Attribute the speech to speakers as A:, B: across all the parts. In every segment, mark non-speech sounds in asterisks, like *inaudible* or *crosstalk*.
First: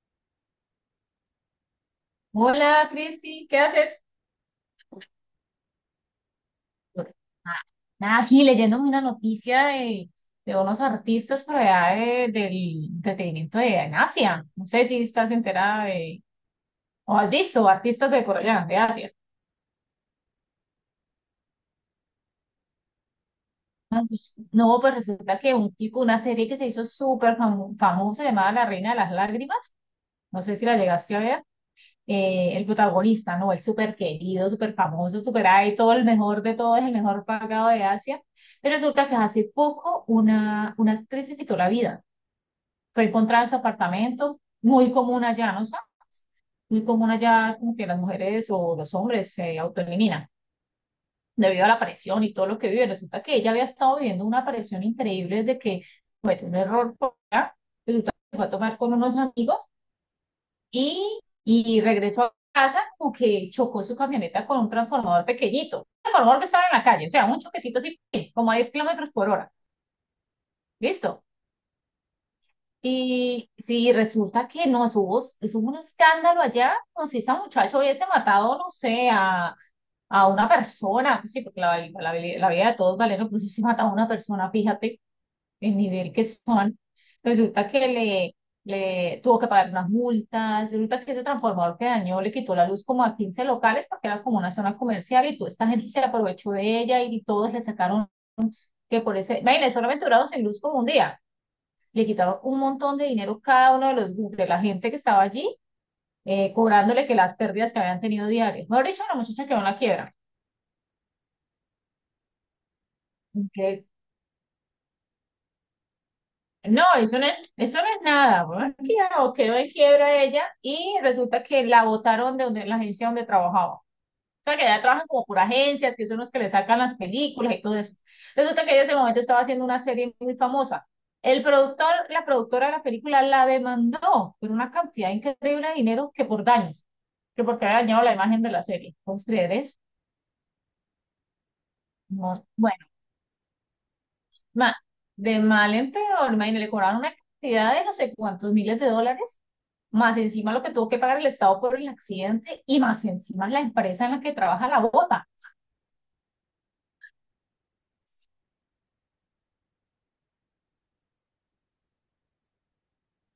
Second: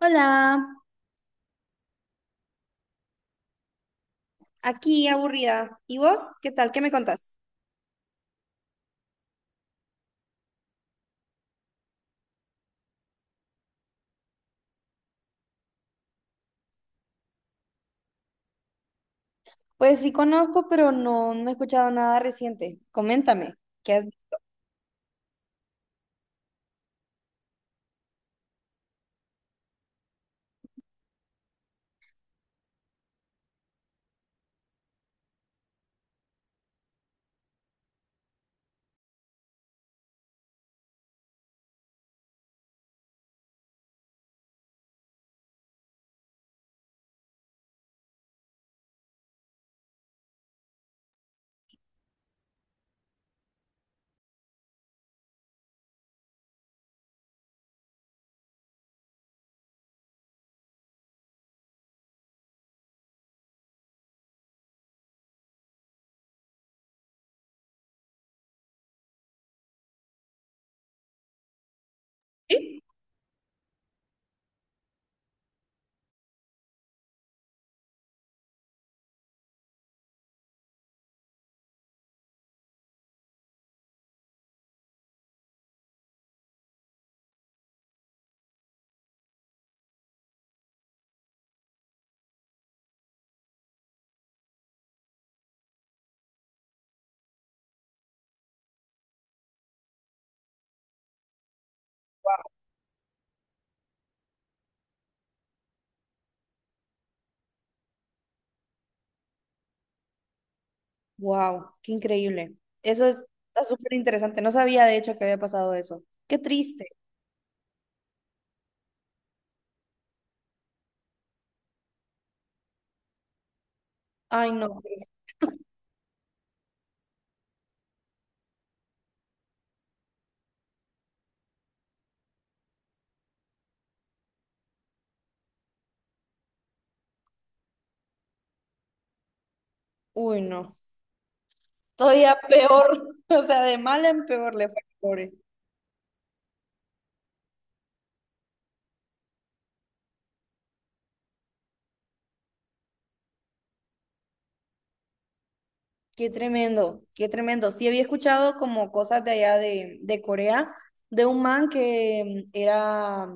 A: Hola.
B: Hola, Cristi, ¿qué haces?
A: Aquí, aburrida. ¿Y vos? ¿Qué tal? ¿Qué me contás?
B: Ah, nada, aquí leyéndome una noticia de unos artistas por allá del entretenimiento de, en Asia. No sé si estás enterada de, o has visto artistas de por allá, de Asia.
A: Pues sí conozco, pero no, no he escuchado nada reciente. Coméntame, qué
B: Ah,
A: es.
B: pues, no, pues resulta que un tipo, una serie que se hizo súper famosa llamada La Reina de las Lágrimas, no sé si la llegaste a ver. El protagonista, ¿no? El súper querido, súper famoso, súper ahí, todo el mejor de todos, el mejor pagado de Asia. Pero resulta que hace poco una actriz se quitó la vida. Fue encontrada en su apartamento, muy común allá, ¿no sabes? Muy común allá, como que las mujeres o los hombres se autoeliminan debido a la presión y todo lo que vive. Resulta que ella había estado viviendo una presión increíble desde que un error por allá, resulta que fue a tomar con unos amigos y regresó a casa como que chocó su camioneta con un transformador pequeñito. El transformador que estaba en la calle, o sea, un choquecito así, como a 10 kilómetros por hora. ¿Listo? Y si resulta que no, eso hubo un escándalo allá, como si ese muchacho hubiese matado, no sé, a una persona, pues sí, porque la vida de todos vale, no, pues si se mataba a una persona, fíjate, el nivel que son, resulta que le tuvo que pagar unas multas, resulta que ese transformador que dañó le quitó la luz como a 15 locales porque era como una zona comercial y toda esta gente se aprovechó de ella y todos le sacaron que por ese, imagínense, solamente duraron sin luz como un día, le quitaron un montón de dinero cada uno de los de la gente que estaba allí, cobrándole que las pérdidas que habían tenido diarias. Mejor dicho, la muchacha quedó en la quiebra.
A: Wow, qué increíble. Eso es... está
B: Ok,
A: súper interesante. No sabía de hecho que había pasado eso. Qué
B: no,
A: triste.
B: eso no es nada. Bueno, es que ya, no, quedó en quiebra ella y resulta que la botaron de donde, la agencia donde trabajaba. O
A: Ay,
B: sea, que
A: no,
B: ella
A: pero
B: trabaja
A: es...
B: como por agencias, que son los que le sacan las películas y todo eso. Resulta que ella en ese momento estaba haciendo una serie muy famosa. El productor, la productora de la película la demandó por una cantidad increíble de dinero que por daños, que porque había dañado la imagen de la serie. ¿Puedes creer eso?
A: uy, no. Todavía
B: No, bueno.
A: peor, *laughs* o sea, de mal en peor le
B: ma-
A: fue al pobre.
B: de mal en peor, imagínate, le cobraron una cantidad de no sé cuántos miles de dólares, más encima lo que tuvo que pagar el Estado por el accidente y más encima la empresa en la que trabaja la bota.
A: Qué tremendo, qué tremendo. Sí había escuchado como cosas de allá de Corea, de un man que era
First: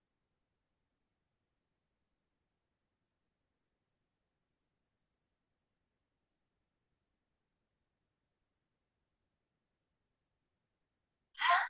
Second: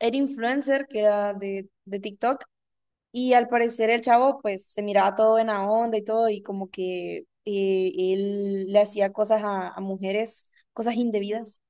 A: era influencer, que era de TikTok, y al parecer el chavo pues se miraba todo en la onda y todo, y como que él le hacía cosas a mujeres, cosas indebidas,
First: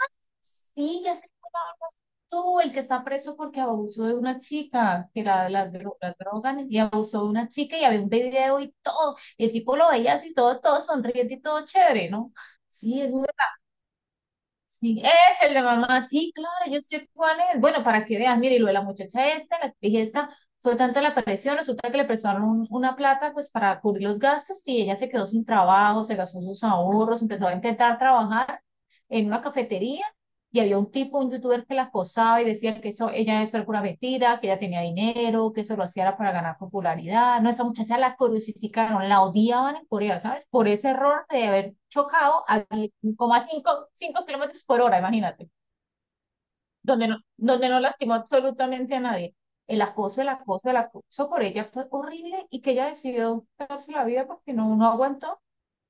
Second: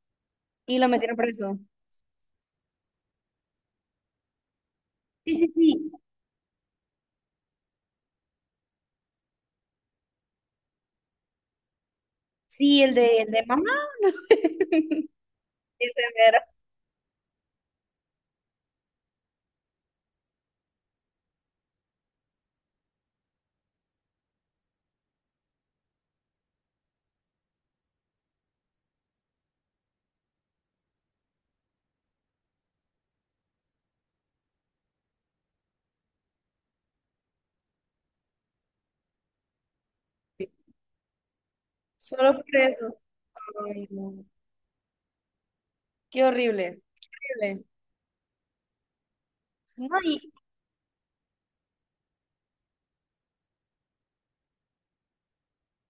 A: y lo
B: Sí,
A: metieron
B: ya sé
A: preso.
B: cómo hablas tú, el que está preso porque abusó de una chica, que
A: Sí,
B: era de
A: sí,
B: las,
A: sí,
B: las drogas, y abusó de una chica y había un video y todo, y el tipo lo veía así, todo, todo sonriente y todo chévere, ¿no?
A: sí,
B: Sí, es
A: el de mamá, *laughs* no sé,
B: Sí, es el de
A: ese
B: mamá. Sí,
A: mero.
B: claro, yo sé cuál es. Bueno, para que veas, mire, y lo de la muchacha esta, la dije esta, fue tanto la presión, resulta que le prestaron una plata pues para cubrir los gastos y ella se quedó sin trabajo, se gastó sus ahorros, empezó a intentar trabajar en una cafetería y había un tipo, un youtuber que la acosaba y decía que eso, ella eso era una mentira, que ella tenía dinero, que eso lo hacía para ganar popularidad. No, esa muchacha la crucificaron, la odiaban en Corea, ¿sabes? Por ese error de haber
A: Solo
B: chocado
A: por
B: a
A: eso.
B: cinco
A: Ay, no.
B: 5 kilómetros por hora, imagínate,
A: Qué horrible, qué horrible.
B: donde no lastimó absolutamente a nadie. El
A: No,
B: acoso, el
A: y
B: acoso, el acoso por ella fue horrible y que ella decidió darse la vida porque no, no aguantó.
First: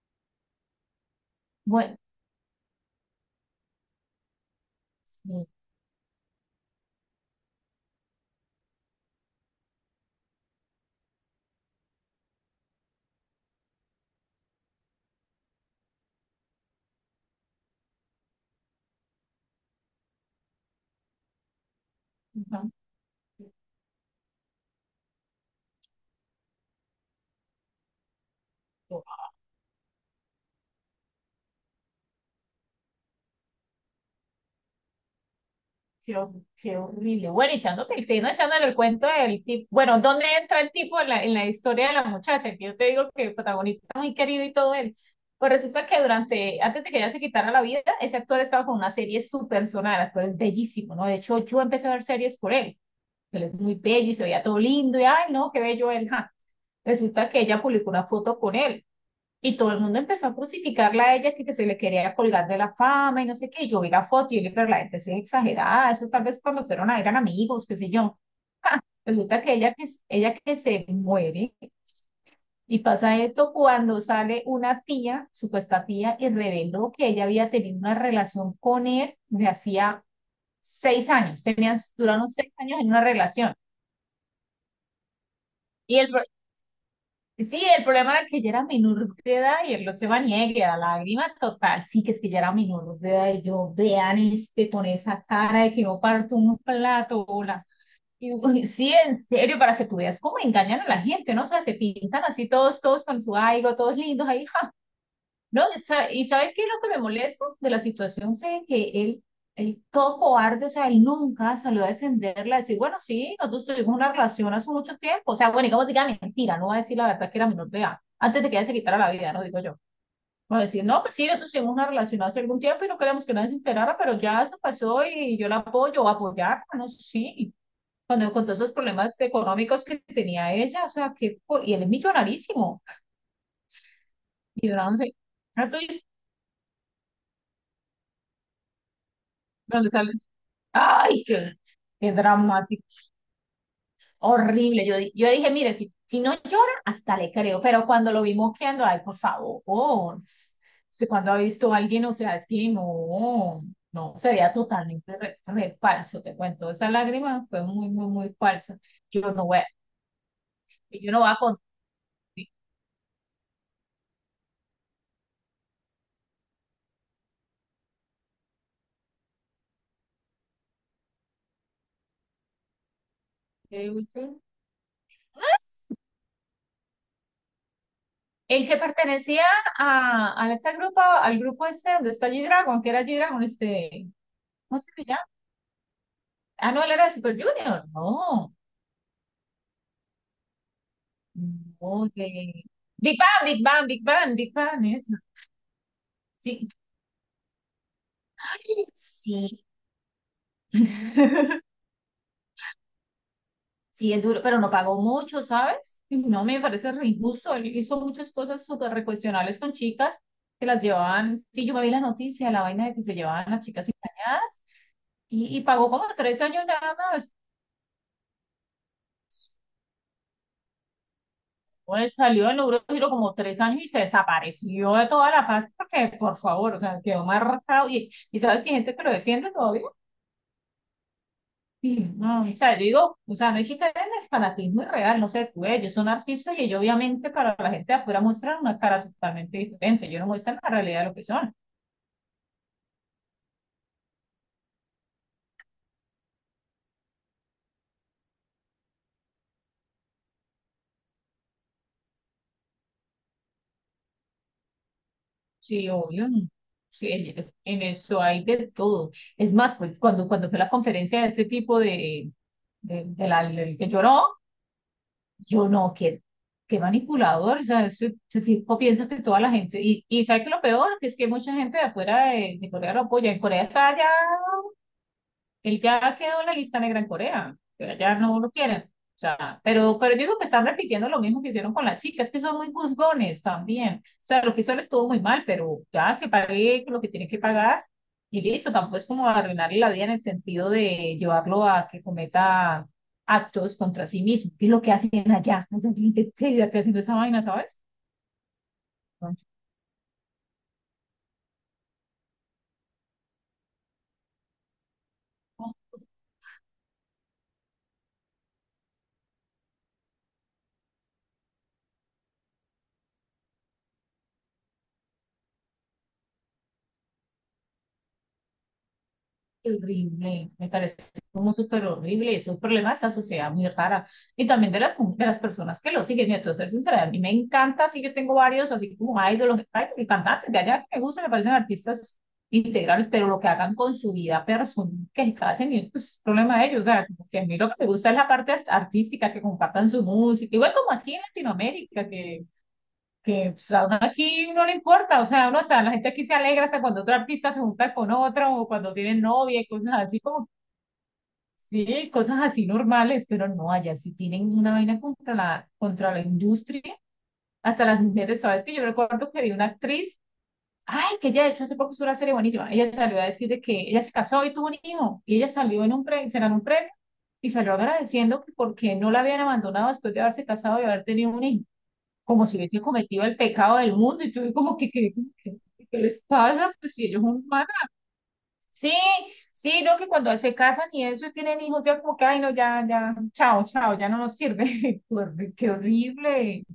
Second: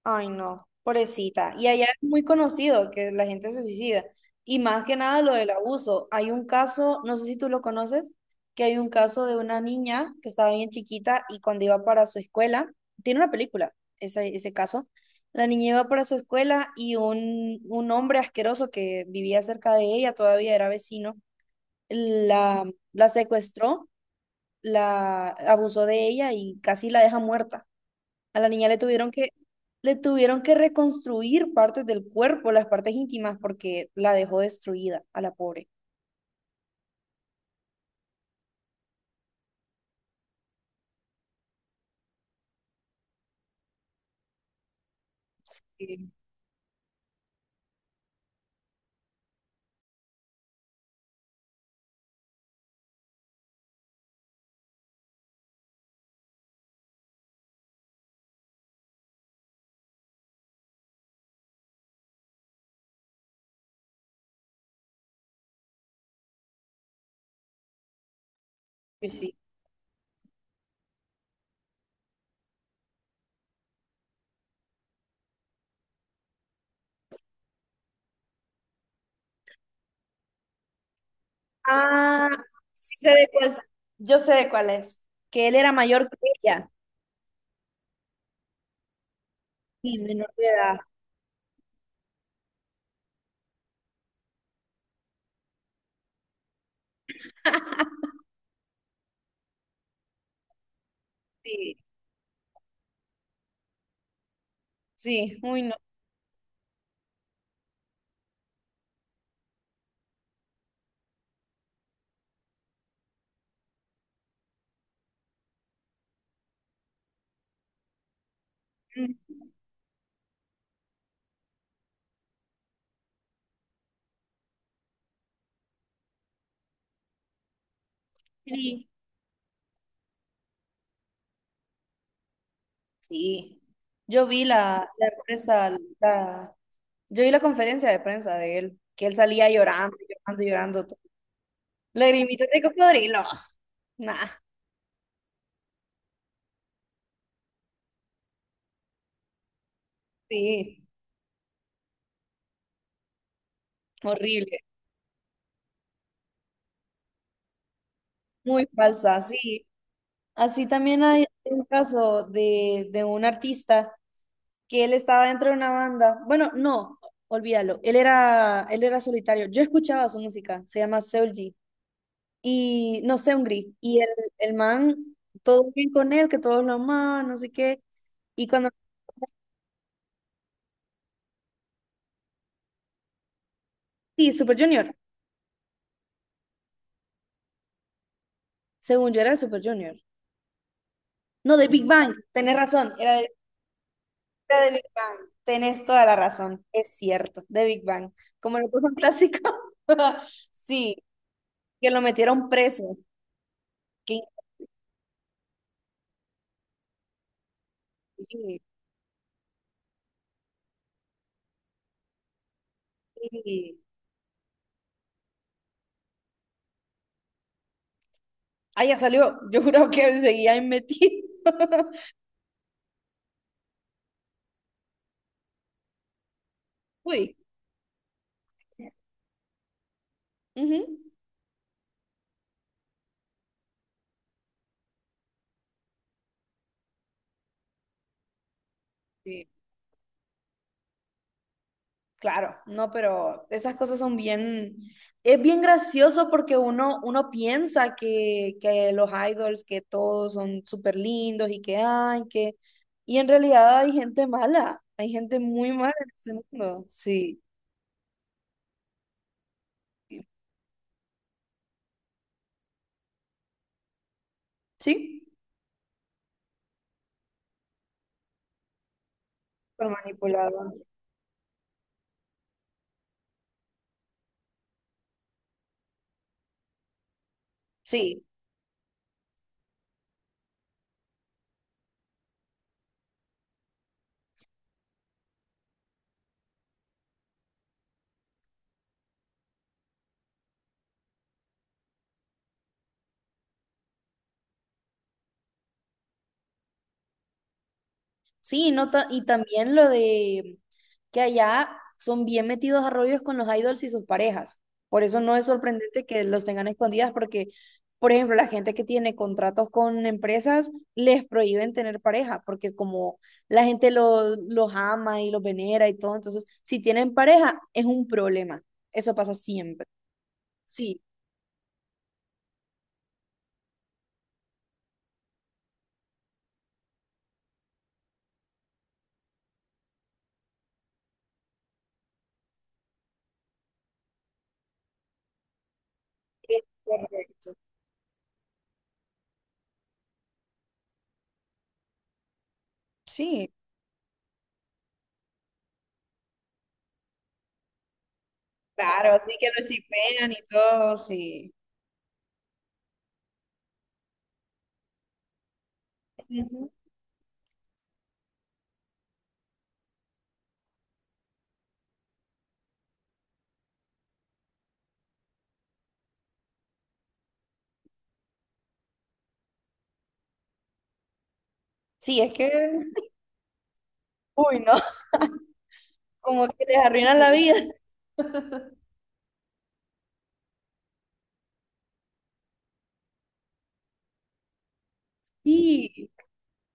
A: ay, no, pobrecita. Y allá es
B: Bueno,
A: muy conocido que la gente se suicida. Y más que nada lo
B: sí,
A: del abuso. Hay un caso, no sé si tú lo conoces, que hay un caso de una niña que estaba bien chiquita y cuando iba para su escuela, tiene una película, ese caso. La niña iba para su escuela y un hombre asqueroso que vivía cerca de ella, todavía era vecino, la,
B: no,
A: la secuestró, la abusó de ella y casi la deja muerta. A la niña le tuvieron que reconstruir partes del cuerpo, las partes íntimas, porque la dejó destruida a la pobre.
B: qué, qué horrible. Bueno, y echándote, y siguiendo echándole el cuento del tipo. Bueno, ¿dónde entra el tipo en la historia de la muchacha? Que yo te digo que el protagonista es muy querido y todo él. Pues resulta que
A: Sí.
B: durante, antes de que ella se quitara la vida, ese actor estaba con una serie súper sonada, actor es bellísimo, ¿no? De hecho, yo empecé a ver series por él. Él es muy bello y se veía todo lindo y, ay, no, qué bello él. Ja. Resulta que ella publicó una foto con él y todo el mundo empezó a crucificarla a ella, que se le quería colgar de la fama y no sé qué. Y yo vi la foto y yo le dije, pero la gente sí es exagerada. Eso tal vez cuando fueron a eran amigos, qué sé yo.
A: Pues sí.
B: Resulta que ella, que ella que se muere y pasa esto cuando sale una tía, supuesta tía, y reveló que ella había tenido una relación con él de hacía 6 años. Tenían, duraron
A: Ah,
B: 6 años en
A: sí
B: una
A: sé de
B: relación.
A: cuál. Yo sé de cuál es. Que él era
B: Y
A: mayor
B: el
A: que ella.
B: sí, el problema era que ella era menor de edad y él no
A: Sí,
B: se va
A: menor de
B: niegue a
A: edad.
B: la lágrima total. Sí, que es que ella era menor de edad y yo, vean este, con esa cara de que no parto un plato, hola. Y yo: "Uy, sí, en serio, para que tú veas cómo engañan a la gente, ¿no? O sea, se
A: Sí.
B: pintan así todos, todos con su algo, todos lindos ahí, ja,
A: Sí, uy,
B: no,
A: no.
B: o sea, y ¿sabes qué es lo que me molesta de la situación? Fue que él todo cobarde, o sea, él nunca salió a defenderla, a decir, bueno, sí, nosotros tuvimos una relación hace mucho tiempo, o sea, bueno, y como diga mentira, no va a decir la verdad que era menor de edad, antes de que ella se quitara la vida,
A: Mm,
B: no digo yo. Va a decir, no, pues sí, nosotros tuvimos una relación hace algún tiempo y no queríamos que nadie se enterara, pero ya eso pasó y yo la apoyo, o apoyar, no sé, sí. Cuando con todos esos
A: sí.
B: problemas económicos que tenía ella, o sea, que, y él es millonarísimo,
A: Sí. Yo vi
B: y yo
A: la,
B: no
A: la
B: sé,
A: prensa,
B: entonces,
A: la, yo vi la conferencia de prensa de él, que él salía
B: donde
A: llorando,
B: sale
A: llorando, llorando.
B: ay, qué, qué
A: Lagrimitas de
B: dramático,
A: cocodrilo. Nah,
B: horrible. Yo, yo dije, mire, si, si no llora, hasta le creo, pero cuando lo vi moqueando, ay, por favor,
A: sí.
B: usted cuando ha visto a alguien, o sea, es que no, no, se veía
A: Horrible.
B: totalmente re falso, te cuento, esa lágrima fue muy, muy, muy
A: Muy
B: falsa.
A: falsa,
B: Yo no voy
A: sí.
B: a,
A: Así también
B: yo no
A: hay
B: voy a contar.
A: un caso de un artista que él estaba dentro de una banda. Bueno, no, olvídalo. Él era solitario. Yo escuchaba su música, se llama Seul G. Y no sé, un gris.
B: ¿Qué
A: Y
B: dulce?
A: el man, todo bien con él, que todos lo amaban, no sé qué. Y
B: El
A: cuando.
B: que pertenecía a ese grupo, al grupo este donde está G-Dragon, que era G-Dragon, este,
A: Sí, Super
B: ¿cómo se
A: Junior.
B: llama? Ah, no, él era de Super Junior, no.
A: Según yo era de Super Junior. No, de Big
B: No,
A: Bang. Tenés razón, era
B: Big
A: de
B: Bang, Big Bang, Big Bang, Big
A: la de Big
B: Bang, eso.
A: Bang. Tenés toda la razón,
B: Sí,
A: es cierto, de Big Bang. Como lo puso un clásico.
B: sí.
A: *laughs* Sí,
B: *laughs*
A: que lo metieron preso.
B: Sí,
A: Que
B: es duro, pero no pagó mucho, ¿sabes? Y no me parece re injusto. Él hizo muchas
A: increíble.
B: cosas súper recuestionables con chicas que las llevaban. Sí, yo me vi la noticia, la vaina de que se llevaban las
A: Sí.
B: chicas engañadas y pagó como 3 años nada más.
A: Ah, ya salió. Yo juro que seguía ahí metido. *laughs*
B: Pues salió en Eurogiro como 3 años y se desapareció de toda la paz porque, por favor, o sea, quedó
A: Uy.
B: marcado. Y sabes que hay gente que lo defiende todavía.
A: Ujú.
B: Sí, no, o sea, yo digo, o sea, no hay que caer en el fanatismo irreal, no sé, tú, ellos son artistas y ellos obviamente para la gente de afuera muestran una cara totalmente diferente, ellos no muestran la realidad de lo que son,
A: Claro, no, pero esas cosas son bien, es bien gracioso porque uno, uno piensa que los idols, que todos son súper lindos y que hay, que... y en realidad hay gente mala, hay gente muy
B: sí,
A: mala en
B: obvio,
A: este
B: no.
A: mundo,
B: Sí, en
A: sí,
B: en eso hay de todo, es más, pues cuando, cuando fue la conferencia de ese tipo de la, del que lloró,
A: sí,
B: yo no, qué, qué manipulador, o sea, ese tipo piensa que toda la gente,
A: pero
B: y ¿sabes qué es lo
A: manipulada,
B: peor? Que es que mucha gente de afuera de Corea lo apoya, en Corea está allá. Él ya quedó en la lista negra en Corea, que allá
A: sí.
B: no lo quieren. O sea, pero yo digo que están repitiendo lo mismo que hicieron con las chicas, que son muy juzgones también. O sea, lo que hizo él estuvo muy mal, pero ya que pague lo que tiene que pagar y listo, tampoco es como arruinarle la vida en el sentido de llevarlo a que cometa actos contra sí mismo, que es lo que hacen allá. Entonces, yo, ¿en serio, ya haciendo esa vaina, ¿sabes?
A: Sí, no ta- y también lo de que allá son bien metidos a rollos con los idols y sus parejas. Por eso no es sorprendente que los tengan escondidas, porque, por ejemplo, la gente que tiene contratos con empresas les prohíben tener pareja, porque como la gente lo- los ama y los venera y todo, entonces si tienen pareja es un problema. Eso pasa siempre.
B: Horrible, me parece
A: Sí,
B: como súper horrible, esos problema de esta sociedad muy rara y también de las personas que lo siguen. Y a ser sincera, a mí me encanta, sí que tengo varios, así como ídolos, y cantantes de allá que me gustan, me parecen artistas integrales, pero lo que hagan con su vida personal, que hacen, es pues, es problema
A: es
B: de ellos. O sea, como que a
A: correcto.
B: mí lo que me gusta es la parte artística, que compartan su música, igual como aquí en Latinoamérica,
A: Sí.
B: que pues, a uno aquí no le importa, o sea, uno, o sea, la gente aquí se alegra, o sea, cuando otro artista se junta con otro, o cuando
A: Claro,
B: tienen
A: así que
B: novia
A: lo
B: y cosas así,
A: shipean y
B: como,
A: todo, sí.
B: sí, cosas así normales, pero no, allá si tienen una vaina contra la
A: Ujú.
B: industria, hasta las mujeres, ¿sabes? Que yo recuerdo que vi una actriz, ay, que ella de hecho hace poco hizo una serie buenísima, ella salió a decir de que ella se casó y tuvo un hijo, y ella salió en un premio, se ganó un premio, y salió agradeciendo que porque no la habían abandonado después de haberse casado y haber tenido un hijo
A: Sí, es
B: como
A: que...
B: si hubiesen cometido el pecado del mundo, y tú
A: uy,
B: como
A: no.
B: que, ¿qué les
A: Como que
B: pasa?
A: les
B: Pues si
A: arruinan
B: ellos
A: la
B: son
A: vida.
B: humanos.
A: *laughs*
B: Sí, sí, no, que cuando se casan y eso y tienen hijos, ya como que, ay, no, ya, ya, chao, chao, ya no nos sirve. *laughs* Qué
A: Y,
B: horrible.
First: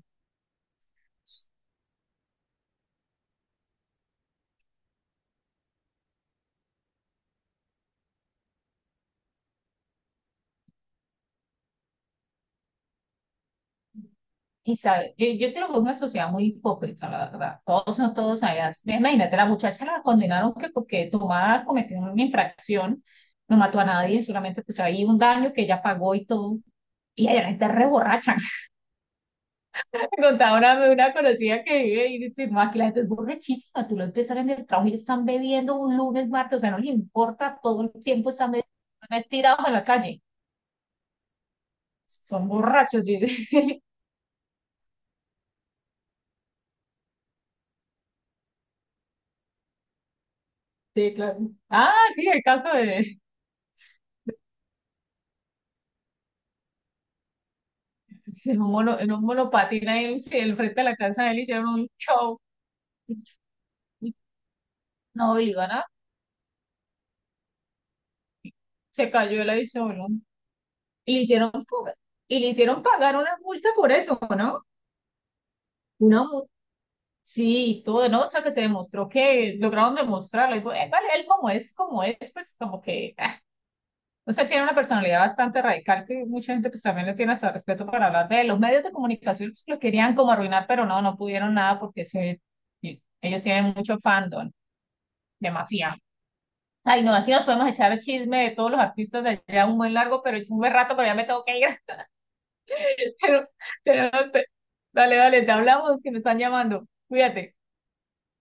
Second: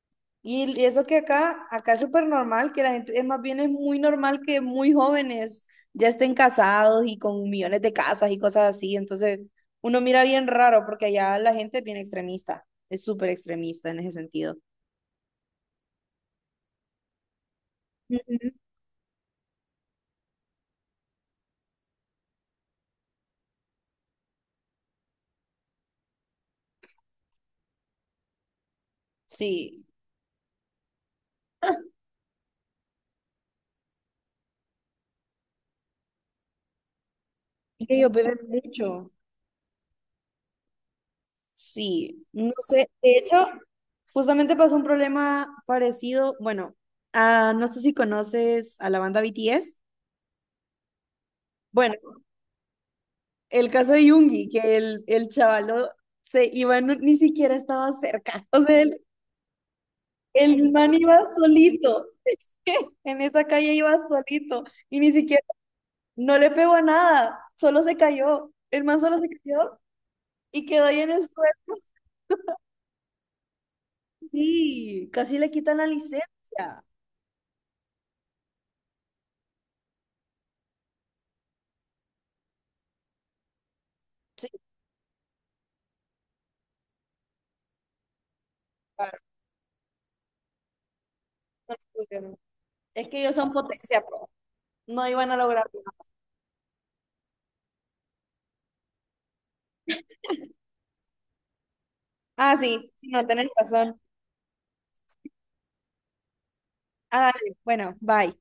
A: y eso que acá, acá es súper normal, que la gente, es más bien es muy normal que muy jóvenes ya estén casados y con millones de casas y cosas así. Entonces, uno mira bien raro porque allá la gente es bien extremista, es súper extremista en ese sentido.
B: Y sabe, yo creo que es una sociedad muy hipócrita, la verdad. Todos son todos
A: Ujú.
B: allá. Imagínate, la muchacha la condenaron que porque tomada cometió una infracción, no mató a nadie, solamente pues ahí un daño que ella pagó y todo. Y allá la gente es re borracha.
A: Sí,
B: Me contaba una conocida que vive y dice, no, aquí la gente es borrachísima, tú lo empezaron en el trabajo y están bebiendo un lunes, martes, o sea, no le importa, todo
A: es que
B: el
A: ellos
B: tiempo
A: beben
B: están bebiendo,
A: mucho.
B: están estirados en la calle,
A: Sí,
B: son
A: no sé.
B: borrachos,
A: De hecho,
B: dice.
A: justamente pasó un problema parecido. Bueno, ah, no sé si conoces a la banda BTS.
B: *laughs* Sí, claro. Ah,
A: Bueno,
B: sí, el caso
A: el caso de Yungi, que el chavalo se iba, no- ni siquiera estaba cerca. *laughs*
B: de un
A: O sea,
B: mono, en un monopatín ahí en
A: el
B: el de
A: man
B: la
A: iba
B: casa de él hicieron un
A: solito.
B: show.
A: *laughs* En esa calle iba solito. Y ni
B: No,
A: siquiera,
B: y le iban a-
A: no le pegó a nada. Solo se cayó. El man
B: se
A: solo se
B: cayó el
A: cayó
B: avión.
A: y quedó ahí en
B: Y le
A: el
B: hicieron,
A: suelo.
B: y le hicieron pagar una multa por eso, ¿no?
A: Sí, casi le quitan la licencia.
B: Una sí, y todo, ¿no? O sea, que se demostró que lograron demostrarlo. Y, fue, vale, él como es, pues como que, ah. O sea,
A: Sí,
B: él tiene una personalidad bastante radical que mucha gente pues también le tiene hasta respeto para hablar de él. Los medios de
A: claro.
B: comunicación pues, lo querían como arruinar, pero no, no pudieron
A: No
B: nada
A: lo
B: porque
A: pudieron.
B: se, y
A: Es que ellos
B: ellos
A: son
B: tienen mucho
A: potencia, pro.
B: fandom,
A: No iban a lograrlo.
B: demasiado. Ay, no, aquí nos podemos echar el chisme de todos los artistas de allá un buen largo, pero un buen rato, pero ya me tengo que ir.
A: Ah, sí, sí,
B: *laughs*
A: no, tenés razón.
B: Pero, dale, dale, te hablamos que me están llamando.
A: Ah,
B: Cuídate.
A: dale. Bueno, bye.